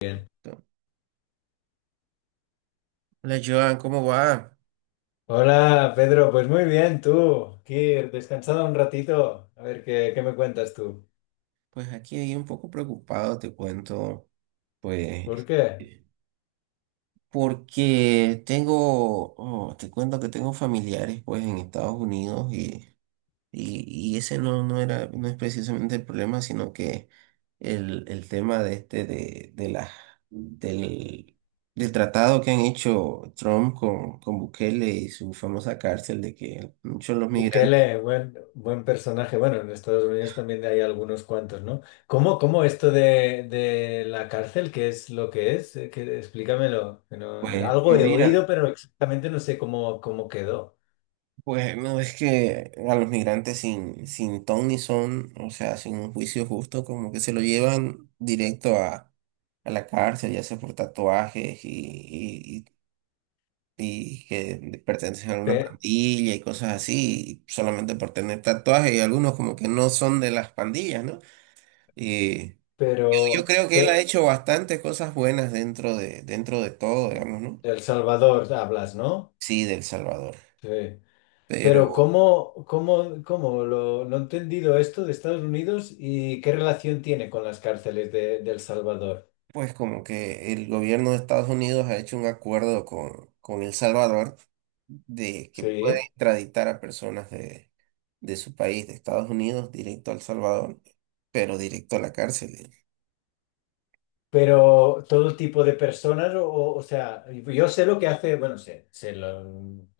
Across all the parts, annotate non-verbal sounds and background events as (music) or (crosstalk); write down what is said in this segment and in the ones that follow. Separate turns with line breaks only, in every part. Bien.
Hola Joan, ¿cómo va?
Hola Pedro, pues muy bien, tú, aquí descansado un ratito, a ver qué me cuentas tú.
Pues aquí un poco preocupado, te cuento,
¿Por
pues,
qué?
porque tengo, te cuento que tengo familiares, pues, en Estados Unidos y, y ese no era, no es precisamente el problema, sino que el tema de del, del tratado que han hecho Trump con Bukele y su famosa cárcel de que muchos de los migrantes,
Bukele, buen personaje. Bueno, en Estados Unidos también hay algunos cuantos, ¿no? ¿Cómo esto de la cárcel, ¿qué es lo que es? Explícamelo. Que no-
pues,
Algo
pues
he oído,
mira.
pero exactamente no sé cómo quedó.
Pues no es que a los migrantes sin ton ni son, o sea, sin un juicio justo, como que se lo llevan directo a la cárcel, ya sea por tatuajes y que pertenecen a una
Pe-
pandilla y cosas así, solamente por tener tatuajes y algunos como que no son de las pandillas, ¿no? Y yo
pero,
creo que él ha
pe-
hecho bastantes cosas buenas dentro de todo, digamos, ¿no?
El Salvador hablas, ¿no?
Sí, de El Salvador.
Sí.
Pero
Pero ¿cómo no he entendido esto de Estados Unidos y qué relación tiene con las cárceles de El Salvador?
pues como que el gobierno de Estados Unidos ha hecho un acuerdo con El Salvador de que puede
Sí.
extraditar a de su país, de Estados Unidos, directo a El Salvador, pero directo a la cárcel.
Pero ¿todo tipo de personas? O sea, yo sé lo que hace, bueno, sé, sé lo,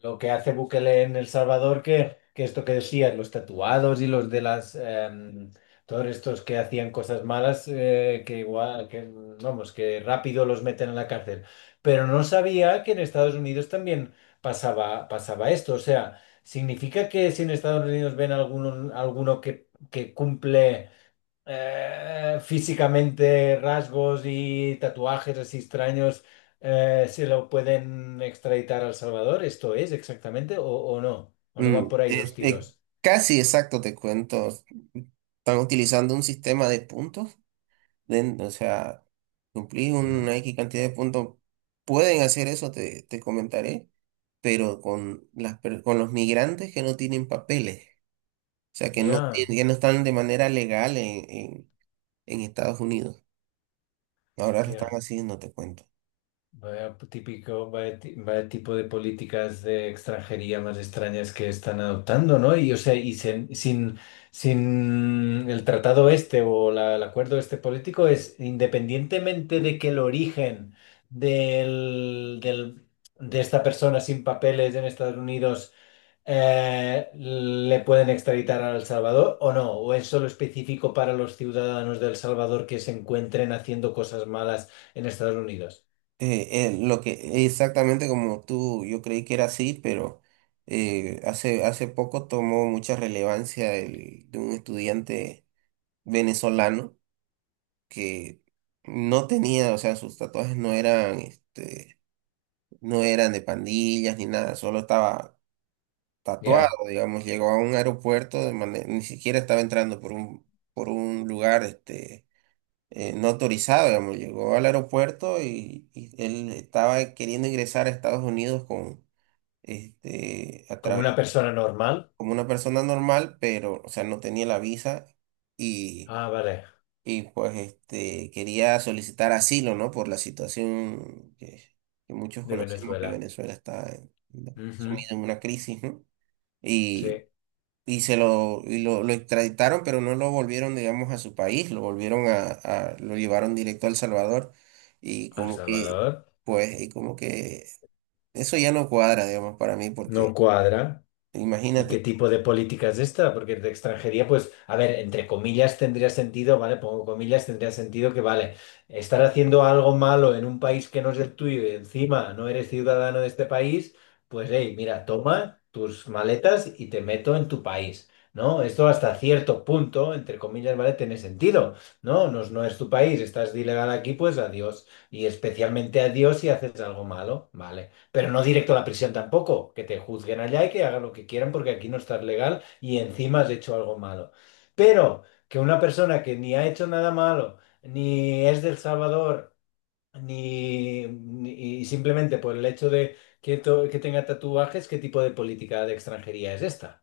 lo que hace Bukele en El Salvador, que esto que decías, los tatuados y los de las, todos estos que hacían cosas malas, que igual, vamos, que rápido los meten en la cárcel. Pero no sabía que en Estados Unidos también pasaba esto. O sea, ¿significa que si en Estados Unidos ven alguno que cumple físicamente rasgos y tatuajes así extraños, se lo pueden extraditar a El Salvador? ¿Esto es exactamente? ¿O no? ¿O no van
Mm,
por ahí los
es- eh,
tiros?
Casi exacto, te cuento. Están utilizando un sistema de puntos, o sea, cumplís
Mm.
una X cantidad de puntos. Pueden hacer eso, te comentaré, pero con los migrantes que no tienen papeles. Sea, que no,
Ya.
que no están de manera legal en Estados Unidos. Ahora lo están
Hostia.
haciendo, te cuento.
Vaya típico, vaya tipo de políticas de extranjería más extrañas que están adoptando, ¿no? Y o sea, y sin el tratado este o el acuerdo este político es, independientemente de que el origen del, del- de esta persona sin papeles en Estados Unidos, ¿le pueden extraditar a El Salvador o no, o es solo específico para los ciudadanos de El Salvador que se encuentren haciendo cosas malas en Estados Unidos?
Lo que exactamente como tú, yo creí que era así, pero hace poco tomó mucha relevancia el, de un estudiante venezolano que no tenía, o sea, sus tatuajes no eran, este, no eran de pandillas ni nada, solo estaba tatuado,
Ya.
digamos, llegó a un aeropuerto de manera, ni siquiera estaba entrando por por un lugar este, no autorizado, digamos, llegó al aeropuerto y él estaba queriendo ingresar a Estados Unidos con, este, a
Como una
través,
persona normal.
como una persona normal, pero, o sea, no tenía la visa y,
Ah, vale,
y pues, este, quería solicitar asilo, ¿no? Por la situación que muchos
de
conocemos, que
Venezuela.
Venezuela
Ujú.
sumida en una crisis, ¿no? Y,
Sí.
y se lo, y lo, lo extraditaron, pero no lo volvieron, digamos, a su país, lo volvieron lo llevaron directo a El Salvador y
Al
como que,
Salvador.
pues, y como que eso ya no cuadra, digamos, para mí,
No
porque
cuadra. ¿Y qué
imagínate,
tipo de política es esta? Porque de extranjería, pues, a ver, entre comillas, tendría sentido, ¿vale? Pongo comillas, tendría sentido que, vale, estar haciendo algo malo en un país que no es el tuyo y encima no eres ciudadano de este país, pues, hey, mira, toma tus maletas y te meto en tu país, ¿no? Esto hasta cierto punto, entre comillas, ¿vale? Tiene sentido, ¿no? No, no es tu país, estás de ilegal aquí, pues adiós. Y especialmente adiós si haces algo malo, ¿vale? Pero no directo a la prisión tampoco, que te juzguen allá y que hagan lo que quieran porque aquí no estás legal y encima has hecho algo malo. Pero que una persona que ni ha hecho nada malo, ni es del Salvador, y simplemente por el hecho de que, que tenga tatuajes, ¿qué tipo de política de extranjería es esta?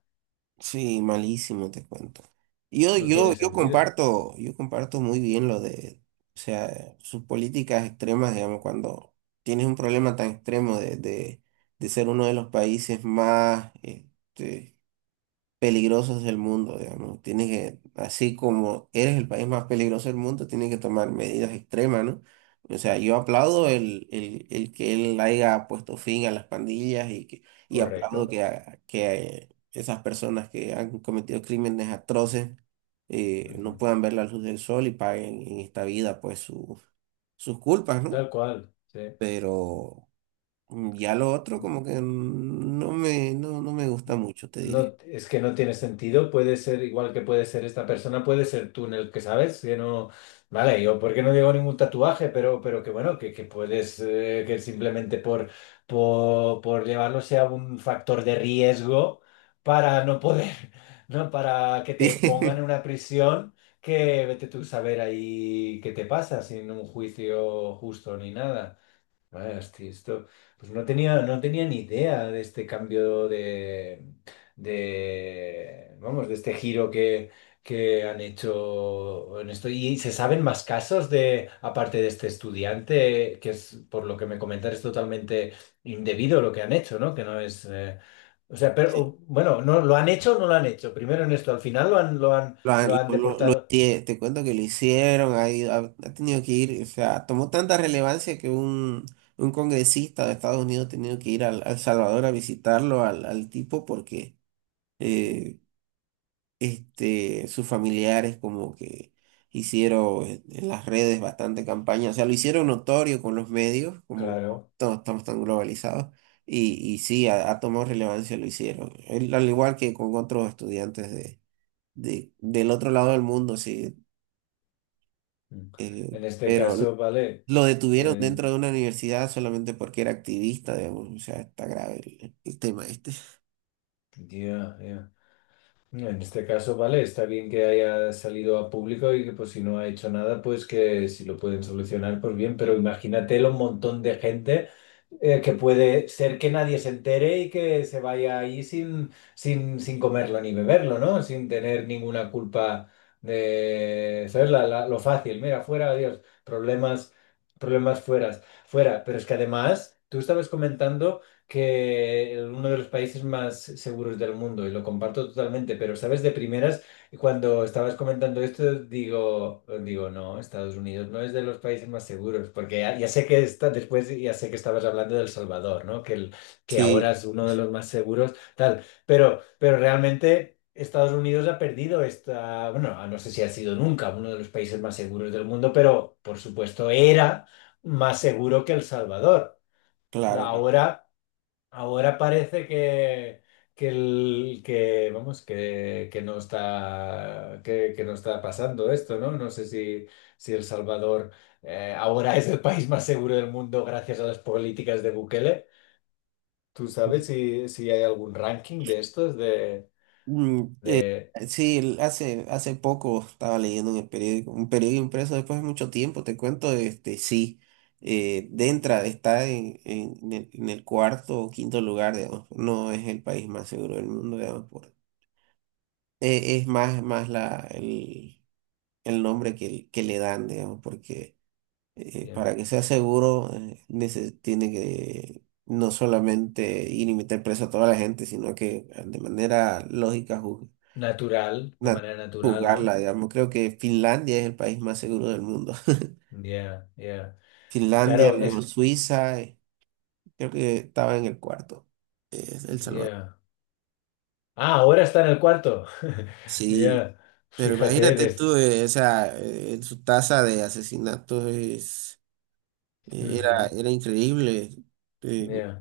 sí, malísimo, te cuento.
No tiene sentido.
Yo comparto muy bien lo de, o sea, sus políticas extremas, digamos, cuando tienes un problema tan extremo de ser uno de los países más, este, peligrosos del mundo, digamos. Tiene que, así como eres el país más peligroso del mundo, tiene que tomar medidas extremas, ¿no? O sea, yo aplaudo el que él haya puesto fin a las pandillas que, y aplaudo
Correcto.
que, que esas personas que han cometido crímenes atroces no
Ujú.
puedan ver la luz del sol y paguen en esta vida pues sus culpas, ¿no?
Tal cual. Sí.
Pero ya lo otro como que no me, no, no me gusta mucho, te diré.
No, es que no tiene sentido. Puede ser igual que puede ser esta persona, puede ser tú en el que sabes, que no. Vale, yo porque no llevo ningún tatuaje, pero, que bueno, que puedes, que simplemente por llevarlo sea un factor de riesgo para no poder, (laughs) ¿no? Para que te pongan en
(laughs)
una prisión que vete tú a saber ahí qué te pasa sin un juicio justo ni nada. Vaya, hosti, esto, pues no tenía ni idea de este cambio de, vamos, de este giro que han hecho en esto. ¿Y se saben más casos, de, aparte de este estudiante, que es, por lo que me comentas, es totalmente indebido lo que han hecho, no? Que no es, o sea,
Sí.
pero, bueno, no, ¿lo han hecho o no lo han hecho? Primero en esto, al final lo han, lo han, lo han deportado.
Te cuento que lo hicieron, ha tenido que ir, o sea, tomó tanta relevancia un congresista de Estados Unidos ha tenido que ir al Salvador a visitarlo al tipo porque
Hostia,
eh, este, sus familiares como que hicieron en las redes bastante campaña, o sea, lo hicieron notorio con los medios, como
claro.
todos estamos tan globalizados. Y sí, ha tomado relevancia, lo hicieron. Él, al igual que con otros estudiantes del otro lado del mundo, sí.
Mm. En este
Pero
caso, vale.
lo detuvieron
Dime, dime.
dentro de una universidad solamente porque era activista, digamos. O sea, está grave el tema este.
Ya, ya. No, en este caso, vale, está bien que haya salido a público y que, pues, si no ha hecho nada, pues que si lo pueden solucionar, pues bien, pero imagínate un montón de gente, que puede ser que nadie se entere y que se vaya ahí sin comerlo ni beberlo, ¿no? Sin tener ninguna culpa de, ¿sabes? Lo fácil, mira, fuera, adiós, problemas, fueras fuera. Pero es que además, tú estabas comentando que uno de los países más seguros del mundo, y lo comparto totalmente, pero, ¿sabes? De primeras. Cuando estabas comentando esto, digo, no, Estados Unidos no es de los países más seguros, porque ya sé que está, después ya sé que estabas hablando del Salvador, ¿no? Que ahora
Sí,
es uno de los más seguros, tal, pero, realmente Estados Unidos ha perdido esta, bueno, no sé si ha sido nunca uno de los países más seguros del mundo, pero por supuesto era más seguro que El Salvador.
claro que.
Ahora. Ahora parece que, vamos, que no está pasando esto, ¿no? No sé si El Salvador ahora (laughs) es el país más seguro del mundo gracias a las políticas de Bukele. ¿Tú sabes si hay algún ranking de estos de,
Mm,
de
sí, hace poco estaba leyendo en el periódico, un periódico impreso después de mucho tiempo, te cuento, este, sí, Dentra está en el cuarto o quinto lugar, digamos, no es el país más seguro del mundo, digamos, es más, el nombre que le dan, digamos, porque
yeah,
para que sea seguro, tiene que no solamente ir y meter preso a toda la gente, sino que, de manera lógica,
natural, de
na-
manera natural, ¿no?
juzgarla, digamos. Creo que Finlandia es el país más seguro del mundo. (laughs)
Yeah, yeah.
Finlandia,
Claro,
luego
es.
Suiza, creo que estaba en el cuarto, El Salvador.
Yeah. Ah, ahora está en el cuarto. (laughs)
Sí.
Yeah.
Pero
Fíjate,
imagínate tú,
desde.
o sea, su tasa de asesinatos es,
Ujú,
era increíble. eh,
yeah.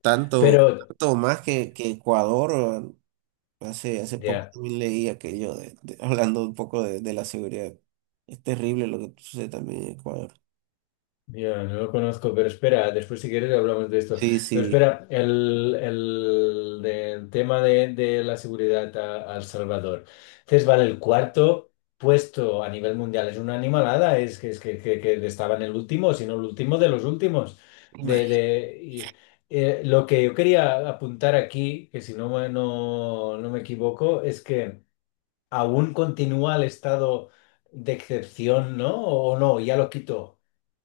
Tanto,
Pero,
tanto más que Ecuador, hace poco
ya,
también leí aquello (laughs) hablando un poco de la seguridad. Es terrible lo que sucede también en Ecuador.
ya, no lo conozco, pero espera, después si quieres hablamos de esto.
Sí,
Pero
sí.
espera, del tema de la seguridad a El Salvador. Entonces, vale, el cuarto puesto a nivel mundial es una animalada, es que estaba en el último, sino el último de los últimos. De,
Imagi-
de, y, lo que yo quería apuntar aquí, que si no me equivoco, es que aún continúa el estado de excepción, ¿no? O no, ya lo quitó.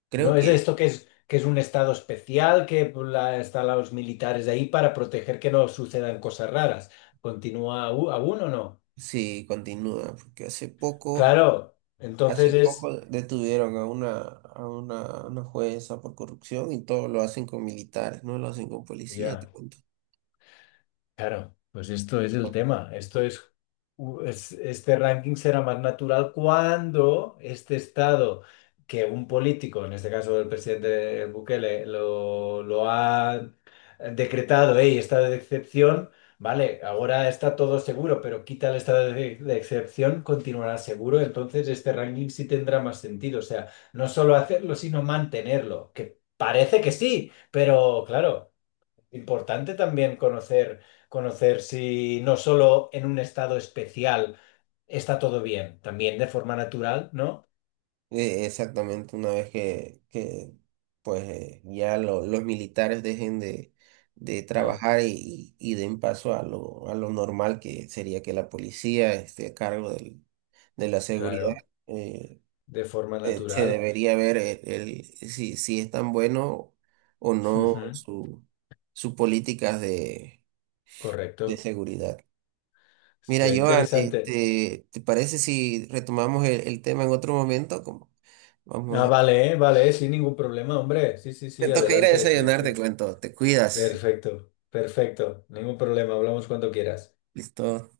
Creo
¿No es
que
esto que es un estado especial, están los militares ahí para proteger que no sucedan cosas raras? ¿Continúa aún, aún o no?
sí continúa, porque
Claro,
hace
entonces
poco
es.
detuvieron a a una jueza por corrupción y todo lo hacen con militares, no lo hacen con policías,
Ya.
te cuento.
Claro, pues esto es el tema. Esto es, u- es- este ranking será más natural cuando este estado que un político, en este caso el presidente Bukele, lo ha decretado, hey, estado de excepción, vale, ahora está todo seguro, pero quita el estado de excepción, continuará seguro, entonces este ranking sí tendrá más sentido. O sea, no solo hacerlo, sino mantenerlo, que parece que sí, pero claro. Importante también conocer, si no solo en un estado especial está todo bien, también de forma natural, ¿no?
Exactamente, una vez que pues, los militares dejen de
Eh,
trabajar y den paso a lo normal, que sería que la policía esté a cargo de la seguridad,
claro,
eh,
de forma
se
natural.
debería ver si, si es tan bueno o no
Ujú.
su políticas de
Correcto.
seguridad. Mira,
Está
Joan,
interesante.
este, ¿te parece si retomamos el tema en otro momento? Como,
Ah,
vamos,
vale, vale, sin ningún problema, hombre. Sí, sí,
te
sí,
toca ir a
adelante. Sí,
desayunar,
sí.
te cuento. Te cuidas.
Perfecto, perfecto. Ningún problema, hablamos cuando quieras.
Listo.